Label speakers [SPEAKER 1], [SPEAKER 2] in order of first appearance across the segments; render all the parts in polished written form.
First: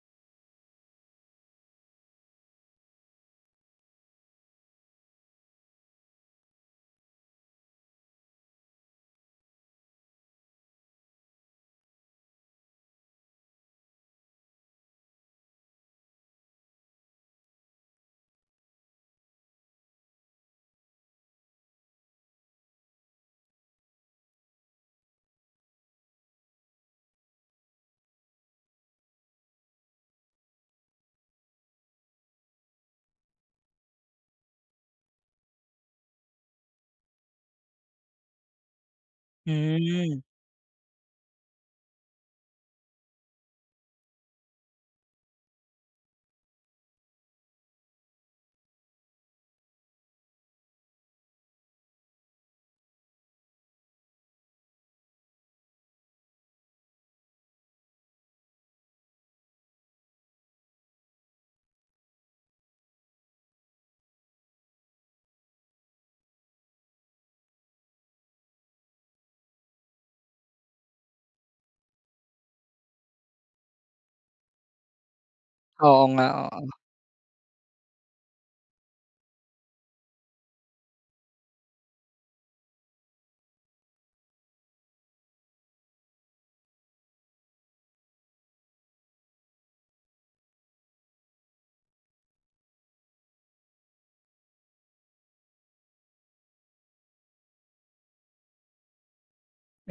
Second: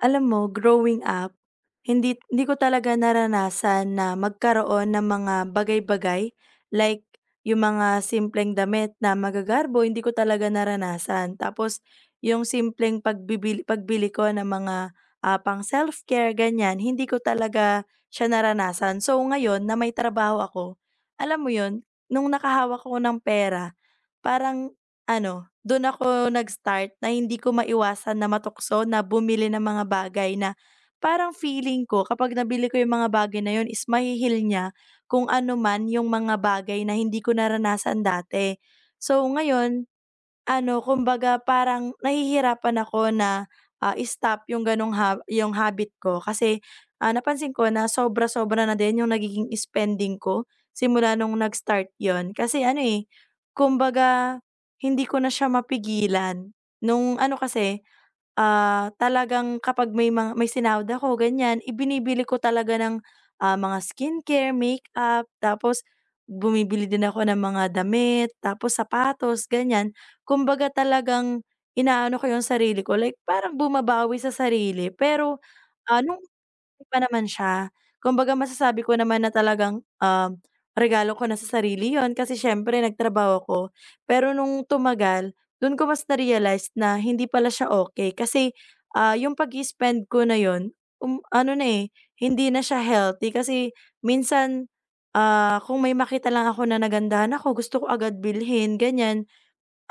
[SPEAKER 1] Alam mo, growing up, hindi hindi ko talaga naranasan na magkaroon ng mga bagay-bagay like yung mga simpleng damit na magagarbo, hindi ko talaga naranasan. Tapos yung simpleng pagbibili, pagbili ko ng mga pang self-care, ganyan, hindi ko talaga siya naranasan. So ngayon na may trabaho ako, alam mo yun, nung nakahawak ko ng pera, parang dun ako nag-start na hindi ko maiwasan na matukso na bumili ng mga bagay na parang feeling ko kapag nabili ko yung mga bagay na yun is mahi-heal niya kung ano man yung mga bagay na hindi ko naranasan dati. So ngayon
[SPEAKER 2] Hmm,
[SPEAKER 1] ano, kumbaga parang nahihirapan ako na, i-stop yung gano'ng yung habit ko kasi, napansin ko na sobra-sobra na din yung nagiging spending ko simula nung nag-start 'yun. Kasi ano, eh, kumbaga hindi ko na siya mapigilan. Nung ano kasi, talagang kapag may sinahod ako ganyan ibinibili ko talaga ng, mga skincare, makeup, tapos bumibili din ako ng mga damit, tapos sapatos, ganyan. Kumbaga talagang inaano ko yung sarili ko, like parang bumabawi sa sarili pero,
[SPEAKER 2] Oo
[SPEAKER 1] nung
[SPEAKER 2] nga, oo.
[SPEAKER 1] okay pa naman siya. Kumbaga masasabi ko naman na talagang, regalo ko na sa sarili yon kasi siyempre nagtrabaho ko. Pero nung tumagal, dun ko mas na-realize na hindi pala siya okey kasi, yung pag spend ko na yon ano na, eh, hindi na siya healthy kasi minsan, kung may makita lang ako na nagandahan ako gusto ko agad bilhin, ganyan.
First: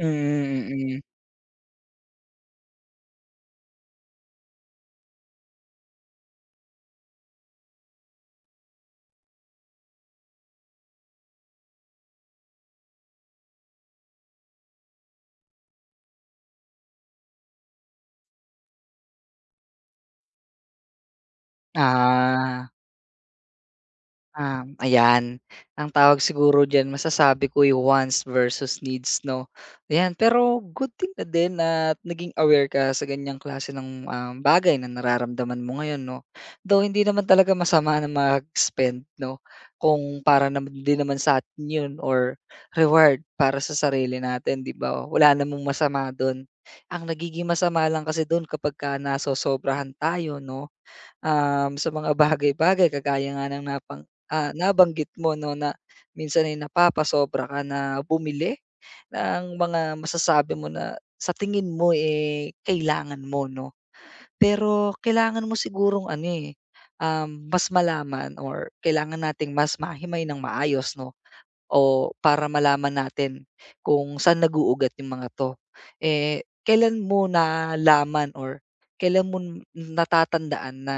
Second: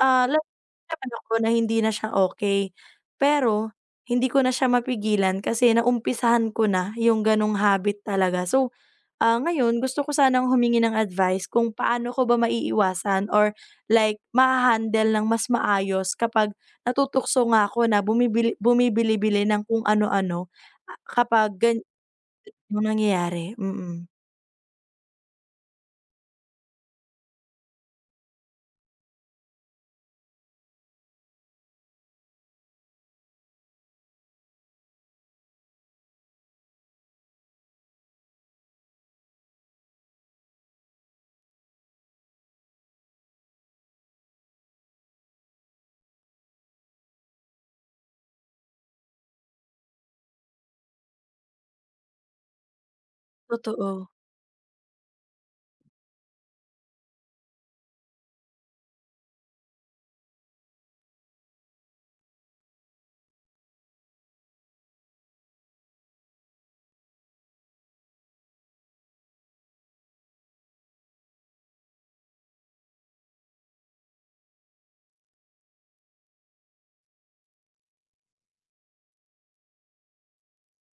[SPEAKER 1] Ah, alam
[SPEAKER 2] mm, mm.
[SPEAKER 1] naman ako na hindi na siya okey, pero hindi ko na siya mapigilan kasi naumpisahan ko na yung ganong habit talaga. So, ngayon gusto ko sanang humingi ng advice kung paano ko ba maiiwasan or like maha-handle ng mas maayos kapag natutukso nga ako na bumibili-bili ng kung ano-ano, kapag ganyan
[SPEAKER 2] Ah.
[SPEAKER 1] yung nangyayari. Mm,
[SPEAKER 2] Ayan. Ang tawag siguro diyan, masasabi ko, yung wants versus needs 'no. Ayan, pero good thing na din na naging aware ka sa ganyang klase ng, bagay na nararamdaman mo ngayon 'no. Though hindi naman talaga masama na mag-spend 'no, kung para naman din naman sa'tin yun or reward para sa sarili natin, 'di ba, wala namang masama dun. Ang nagiging masama lang kasi doon kapag kapagka nasosobrahan tayo 'no, sa mga bagay-bagay kagaya nga ng
[SPEAKER 1] totoo.
[SPEAKER 2] nabanggit mo 'no na minsan ay napapasobra ka na bumili ng mga masasabi mo na sa tingin mo, eh, kailangan mo 'no. Pero kailangan mo sigurong ano, eh, mas malaman or kailangan nating mas mahimay ng maayos 'no o para malaman natin kung saan nag yung mga 'to. Eh, kailan mo nalaman or kailan mo natatandaan na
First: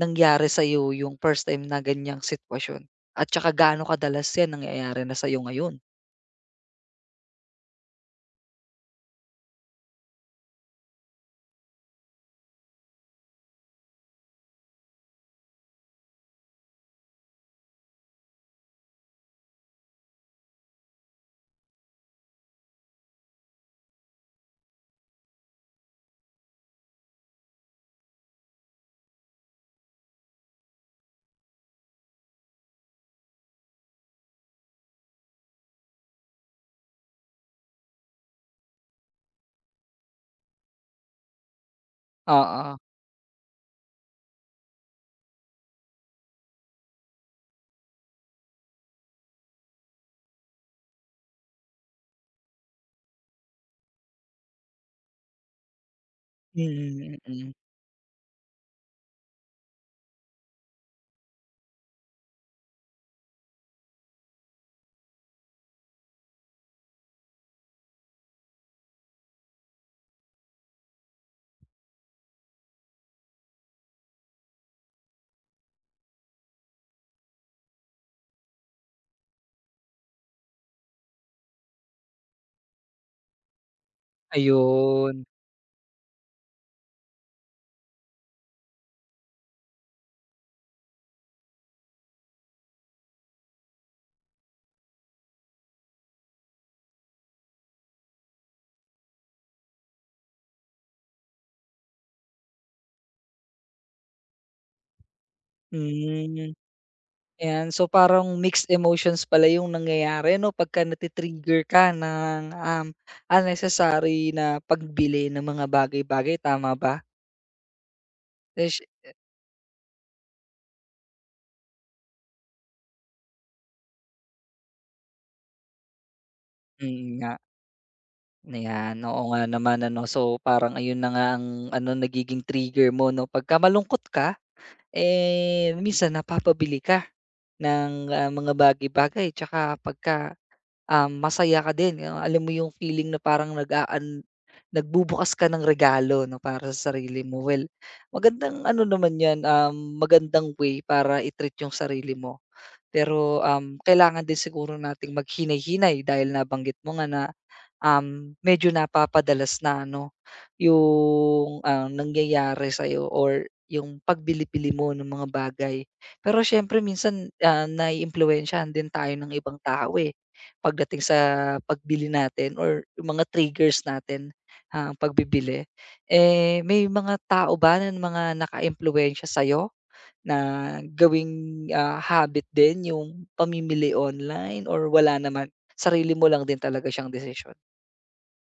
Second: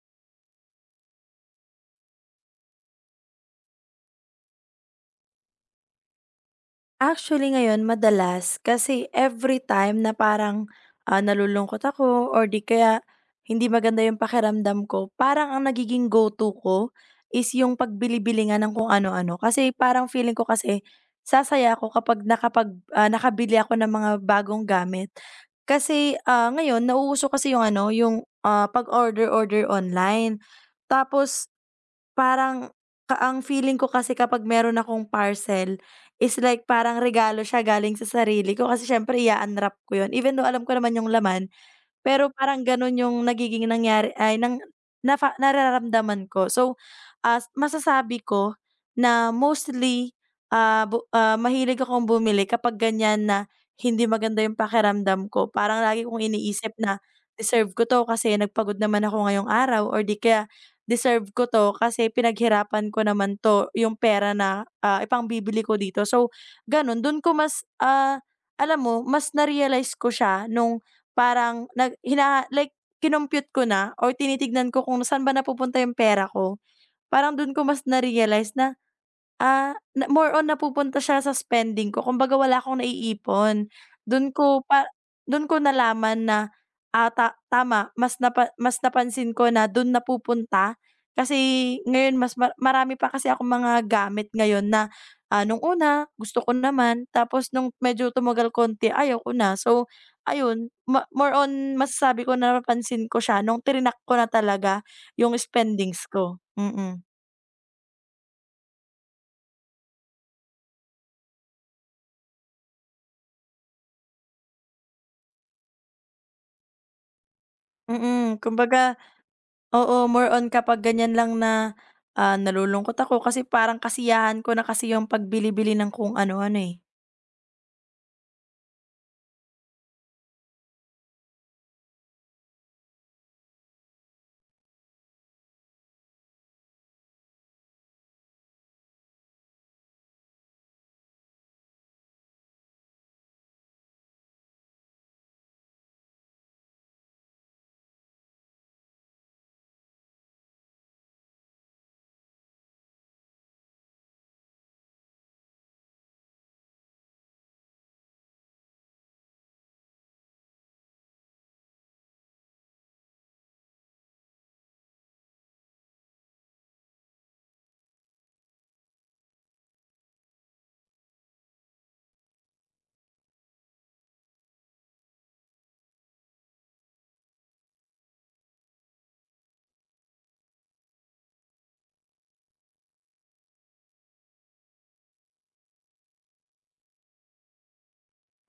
[SPEAKER 2] nangyari sa'yo yung first time na ganyang sitwasyon at tsaka gaano kadalas yan nangyayari na sa sa'yo ngayon?
[SPEAKER 1] Actually ngayon madalas kasi every time na parang, nalulungkot ako or di kaya hindi maganda yung pakiramdam ko, parang ang nagiging go-to ko is yung pagbilibiligan ng kung ano-ano. Kasi parang feeling ko kasi sasaya ako kapag nakabili ako ng mga bagong gamit. Kasi, ngayon nauuso kasi yung ano, yung, pag-order-order online. Tapos parang ka ang feeling ko kasi kapag meron akong parcel is like parang regalo siya galing sa sarili ko kasi siyempre i-a-unwrap ko 'yun even though alam ko naman yung laman, pero parang
[SPEAKER 2] Oo,
[SPEAKER 1] gano'n yung nagiging nangyari ay nang nafa nararamdaman ko. So, as masasabi ko na mostly, mahilig akong bumili kapag ganyan na hindi maganda yung pakiramdam ko. Parang lagi kong iniisip na,
[SPEAKER 2] mm, mm.
[SPEAKER 1] "Deserve ko 'to kasi nagpagod naman ako ngayong araw," or 'di kaya, "Deserve ko 'to kasi pinaghirapan ko naman 'to, yung pera na, ipangbibili ko dito." So, gano'n. Do'n ko mas, alam mo mas na-realize ko siya nung parang nag hina like kinompyut ko na or tinitignan ko kung saan ba napupunta yung pera ko. Parang dun ko mas na-realize na na more on napupunta siya sa spending ko kumbaga wala akong naiipon. don ko pa
[SPEAKER 2] Ayun,
[SPEAKER 1] don ko nalaman na, ah, ta tama mas mas napansin ko na don napupunta kasi ngayon mas marami pa kasi akong mga gamit ngayon na, nung una gusto ko naman tapos nung medyo tumagal konti ayaw ko na. So ayun, ma more on masasabi ko na napansin ko siya nung tirinak ko na talaga yung spendings ko,
[SPEAKER 2] hmm,
[SPEAKER 1] mm.
[SPEAKER 2] ayan, so parang mixed emotions pala yung nangyayari 'no pagka nati-trigger ka ng, unnecessary na pagbili ng mga bagay-bagay, tama ba?
[SPEAKER 1] Mm,
[SPEAKER 2] Ish,
[SPEAKER 1] kumbaga. Oo, more on kapag ganyan lang na, nalulungkot ako kasi parang kasiyahan ko na kasi yung pagbili-bili ng kung ano-ano, eh.
[SPEAKER 2] mm nga, ayan, oo nga naman ano, so parang ayun na nga ang ano, nagiging trigger mo 'no pagka malungkot ka, eh, minsan napapabili ka. Ng, mga bagay-bagay tsaka pagka, masaya ka din, yung alam mo yung feeling na parang nagbubukas ka ng regalo 'no, para sa sarili mo. Well, magandang ano naman 'yan, magandang way para i-treat yung sarili mo. Pero, kailangan din siguro nating maghinay-hinay dahil nabanggit mo nga na, medyo napapadalas na ano, yung, nangyayari sa'yo or yung pagbili-bili mo ng mga bagay. Pero siyempre minsan, naiimpluwensyahan din tayo ng ibang tao, eh, pagdating sa pagbili natin or yung mga triggers natin, ang pagbibili. Eh, may mga tao ba ng mga nakaimpluwensiya sa'yo na gawing, habit din yung pamimili online or wala naman, sarili mo lang din talaga siyang desisyon?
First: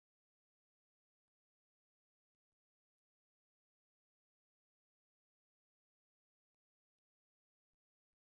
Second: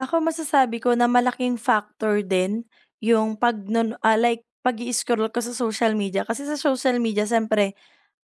[SPEAKER 1] Ako masasabi ko na malaking factor din yung like pag scroll ko sa social media kasi sa social media siyempre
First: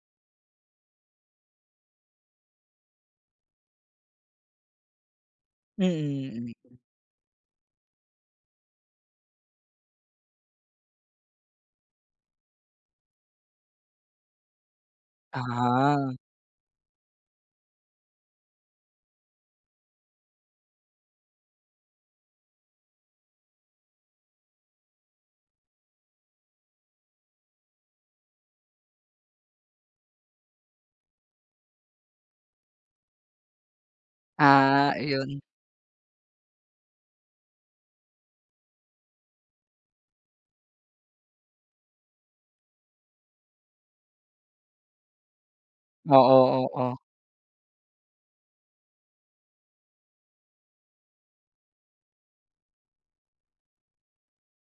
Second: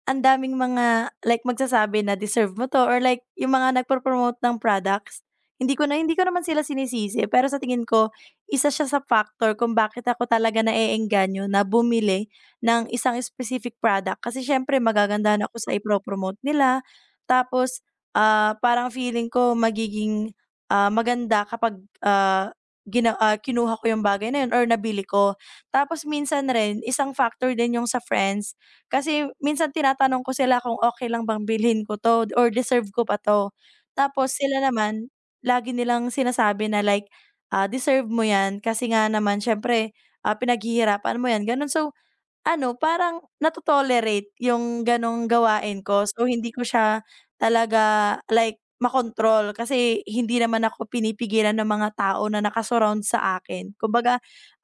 [SPEAKER 1] ang daming mga like magsasabi na deserve mo 'to or like yung mga nagpo-promote ng products, hindi ko naman
[SPEAKER 2] Mm,
[SPEAKER 1] sila
[SPEAKER 2] mm.
[SPEAKER 1] sinisisi pero sa tingin ko, isa siya sa factor kung bakit ako talaga naeengganyo na bumili ng isang specific product kasi siyempre magagandahan ako sa
[SPEAKER 2] Ah,
[SPEAKER 1] ipro-promote nila. Tapos, parang feeling ko magiging, maganda kapag, kinuha ko yung bagay na yun or nabili ko. Tapos minsan rin isang factor din yung sa friends kasi minsan tinatanong ko sila kung okay lang bang bilhin ko 'to or deserve ko ba 'to. Tapos sila
[SPEAKER 2] ah,
[SPEAKER 1] naman
[SPEAKER 2] iyon.
[SPEAKER 1] lagi nilang sinasabi na like, "Deserve mo 'yan kasi nga naman siyempre, pinaghihirapan mo 'yan," gano'n. So ano, parang nato-tolerate yung gano'ng gawain ko. So,
[SPEAKER 2] Oo,
[SPEAKER 1] hindi ko
[SPEAKER 2] oo.
[SPEAKER 1] siya talaga like makontrol kasi hindi naman ako pinipigilan ng mga tao na nakasurround sa akin. Kumbaga,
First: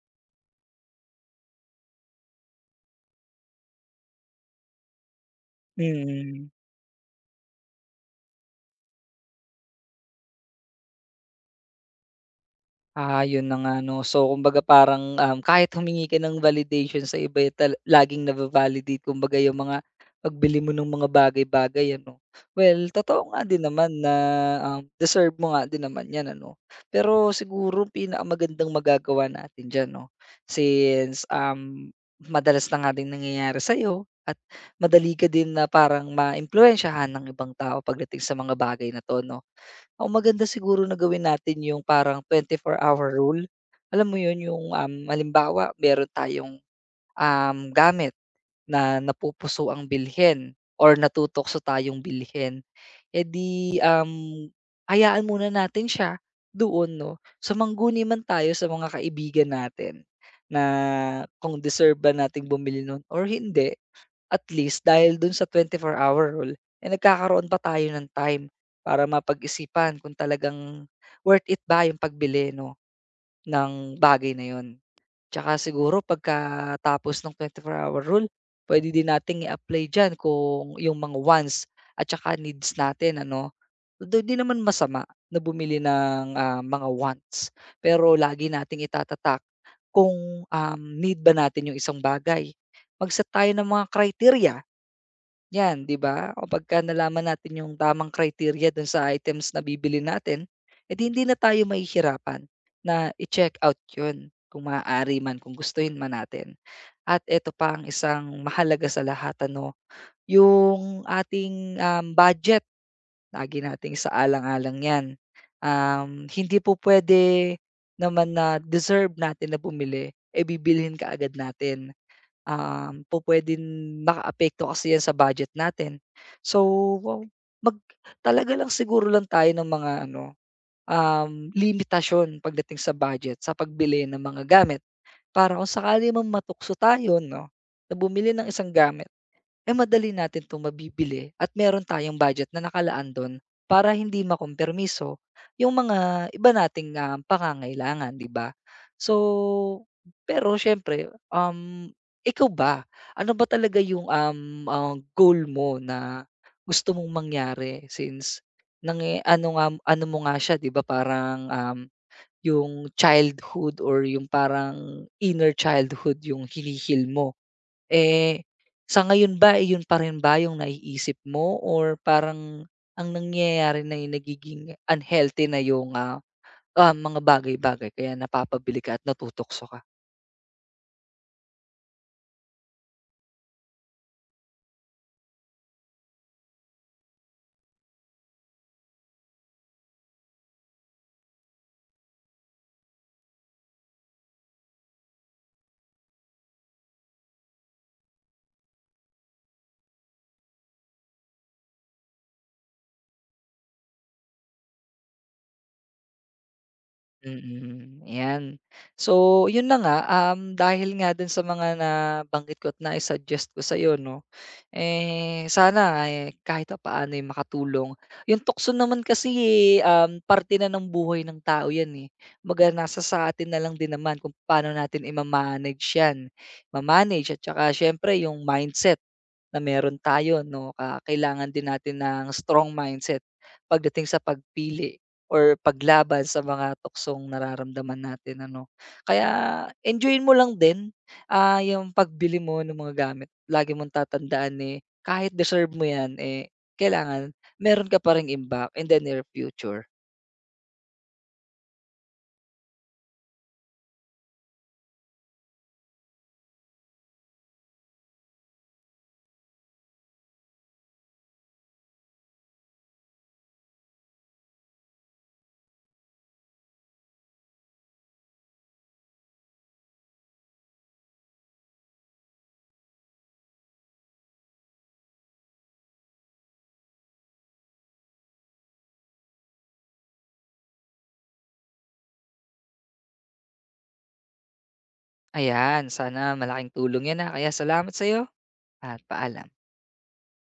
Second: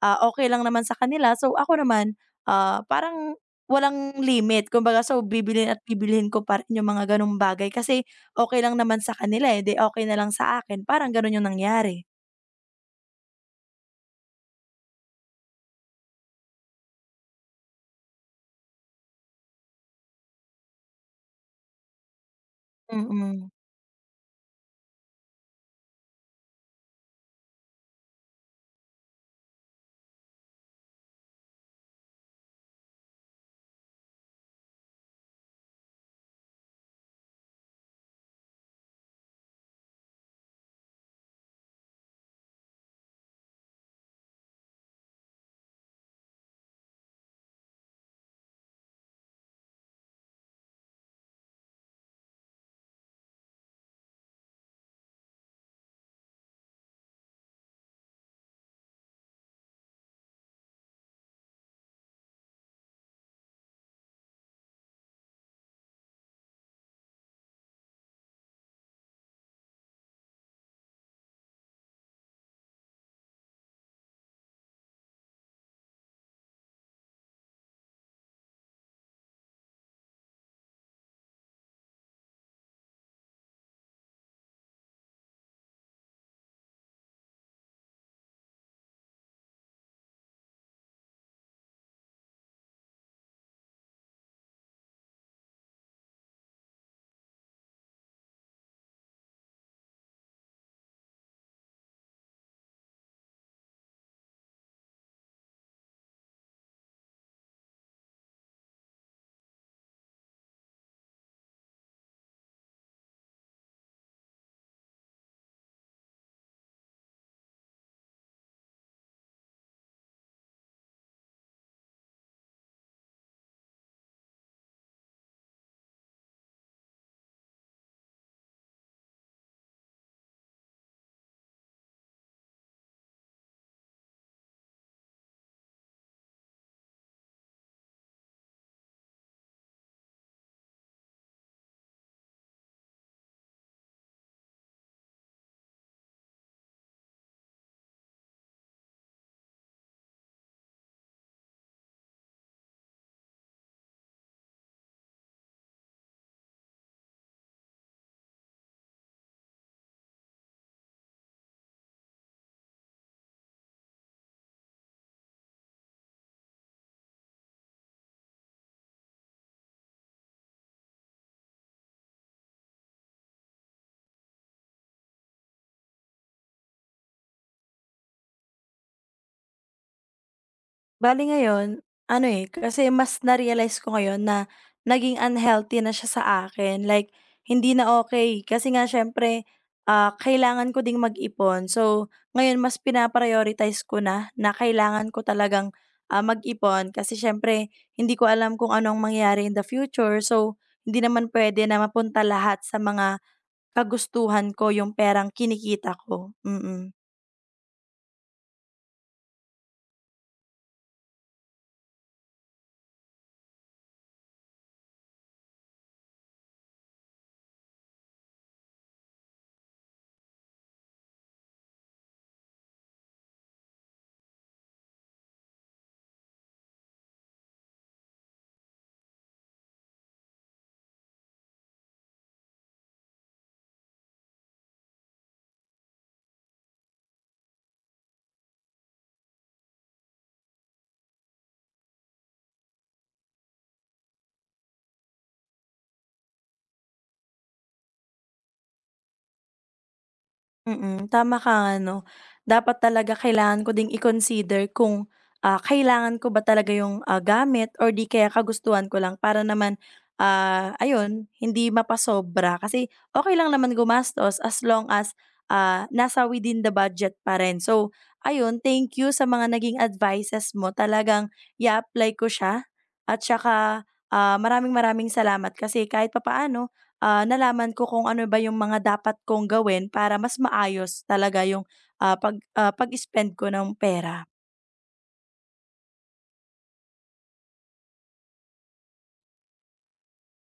[SPEAKER 1] okay lang naman sa kanila. So, ako naman, parang walang limit. Kumbaga, so bibilin at bibilhin ko
[SPEAKER 2] Mm.
[SPEAKER 1] pa rin yung mga gano'ng bagay kasi okay lang naman sa kanila, eh, 'di okey na lang sa akin. Parang gano'n yung nangyari.
[SPEAKER 2] Ah, yun na nga 'no. So, kumbaga parang, kahit humingi ka ng validation sa iba, eh, tal laging nava-validate kumbaga yung mga pagbili mo ng mga bagay-bagay ano. Well, totoo nga
[SPEAKER 1] Mm.
[SPEAKER 2] din naman na, deserve mo nga din naman 'yan ano. Pero siguro pinakamagandang magagawa natin diyan 'no, since, madalas na nga ding nangyayari sa'yo at madali ka din na parang maimpluwensyahan ng ibang tao pagdating sa mga bagay na 'to 'no. Ang maganda siguro na gawin natin yung parang 24 hour rule. Alam mo yun, yung, halimbawa meron tayong, gamit na napupuso ang bilhin or natutokso tayong bilhin, eh, di, hayaan muna natin siya doon 'no. Sumangguni man tayo sa mga kaibigan natin na kung deserve ba nating bumili nun or hindi. At least dahil dun sa 24 hour rule, eh, nagkakaroon pa tayo ng time para mapag-isipan kung talagang worth it ba yung pagbili 'no, ng bagay na yun. Tsaka siguro pagkatapos ng 24 hour rule, pwede din nating i-apply diyan kung yung mga wants at tsaka needs natin ano. Although di naman masama na bumili ng, mga wants, pero lagi nating itatatak kung, need ba natin yung isang bagay. Mag-set tayo ng mga criteria. 'Yan, 'di ba? Kapagka nalaman natin yung tamang criteria dun sa items na bibili natin, eh, hindi na tayo mahihirapan na i-check out yun kung maaari man, kung gustuhin man natin. At eto pa ang isang mahalaga sa lahat ano, yung ating, budget. Lagi nating sa alang 'yan. Hindi po puwede naman na deserve natin na bumili, e bibilhin ka agad natin. Pupwedeng makaapekto kasi 'yan sa budget natin. So, wow, mag talaga lang siguro lang tayo ng mga ano, limitasyon pagdating sa budget sa pagbili ng mga gamit. Para kung sakali mang matukso tayo 'no, na bumili ng isang gamit, eh, madali natin 'to mabibili at meron tayong budget na nakalaan dun para hindi makompromiso yung mga iba nating, pangangailangan, 'di ba? So, pero siyempre, ikaw ba, ano ba talaga yung, goal mo na gusto mong mangyari since nang ano nga ano mo nga siya, 'di ba, parang, yung childhood or yung parang inner childhood yung hinihil mo? Eh, sa ngayon ba, iyon pa rin ba yung naiisip mo or parang ang nangyayari na yung nagiging unhealthy na yung, mga bagay-bagay kaya napapabili ka at natutokso ka?
[SPEAKER 1] Bale ngayon, ano, eh, kasi mas na-realize ko ngayon na naging unhealthy na siya sa akin, like hindi na okay. Kasi nga siyempre, kailangan ko ding mag-ipon. So, ngayon mas pina ko na, na kailangan ko talagang, mag-ipon kasi siyempre hindi ko alam kung ano ang mangyayari in the future. So, hindi naman pwede na mapunta lahat sa mga kagustuhan ko yung perang kinikita ko, mm. Mm.
[SPEAKER 2] Mm, 'yan. So, 'yun na nga, dahil nga do'n sa mga nabanggit ko at na suggest ko sa'yo 'no, eh, sana, eh, kahit papaano, eh, makatulong. 'Yung tukso naman kasi, eh, parte na ng buhay ng tao 'yan, eh. Kumbaga nasa sa atin na lang din naman kung paano natin ima-manage 'yan, ma at saka siyempre 'yung mindset na meron tayo 'no, kailangan din natin ng strong mindset pagdating sa pagpili or paglaban sa mga tuksong nararamdaman natin ano. Kaya enjoyin mo lang din, yung pagbili mo ng mga gamit. Lagi mong tatandaan, eh, kahit deserve mo yan, eh, kailangan meron ka pa ring imbak in the near future.
[SPEAKER 1] Mm, tama ka nga 'no. Dapat talaga kailangan ko ding i-consider kung, kailangan ko ba talaga yung, gamit or 'di kaya kagustuhan ko lang para naman, ayun, hindi mapasobra. Kasi okay lang naman gumastos as long as, nasa within the budget pa rin. So ayun, thank you sa mga naging advices mo. Talagang i apply ko siya at saka, maraming maraming salamat kasi kahit papaano nalaman ko kung ano ba yung mga dapat kong gawin para mas maayos talaga yung, pag-spend ko ng pera.
[SPEAKER 2] Ayan, sana malaking tulong yan, kaya salamat sa'yo at paalam.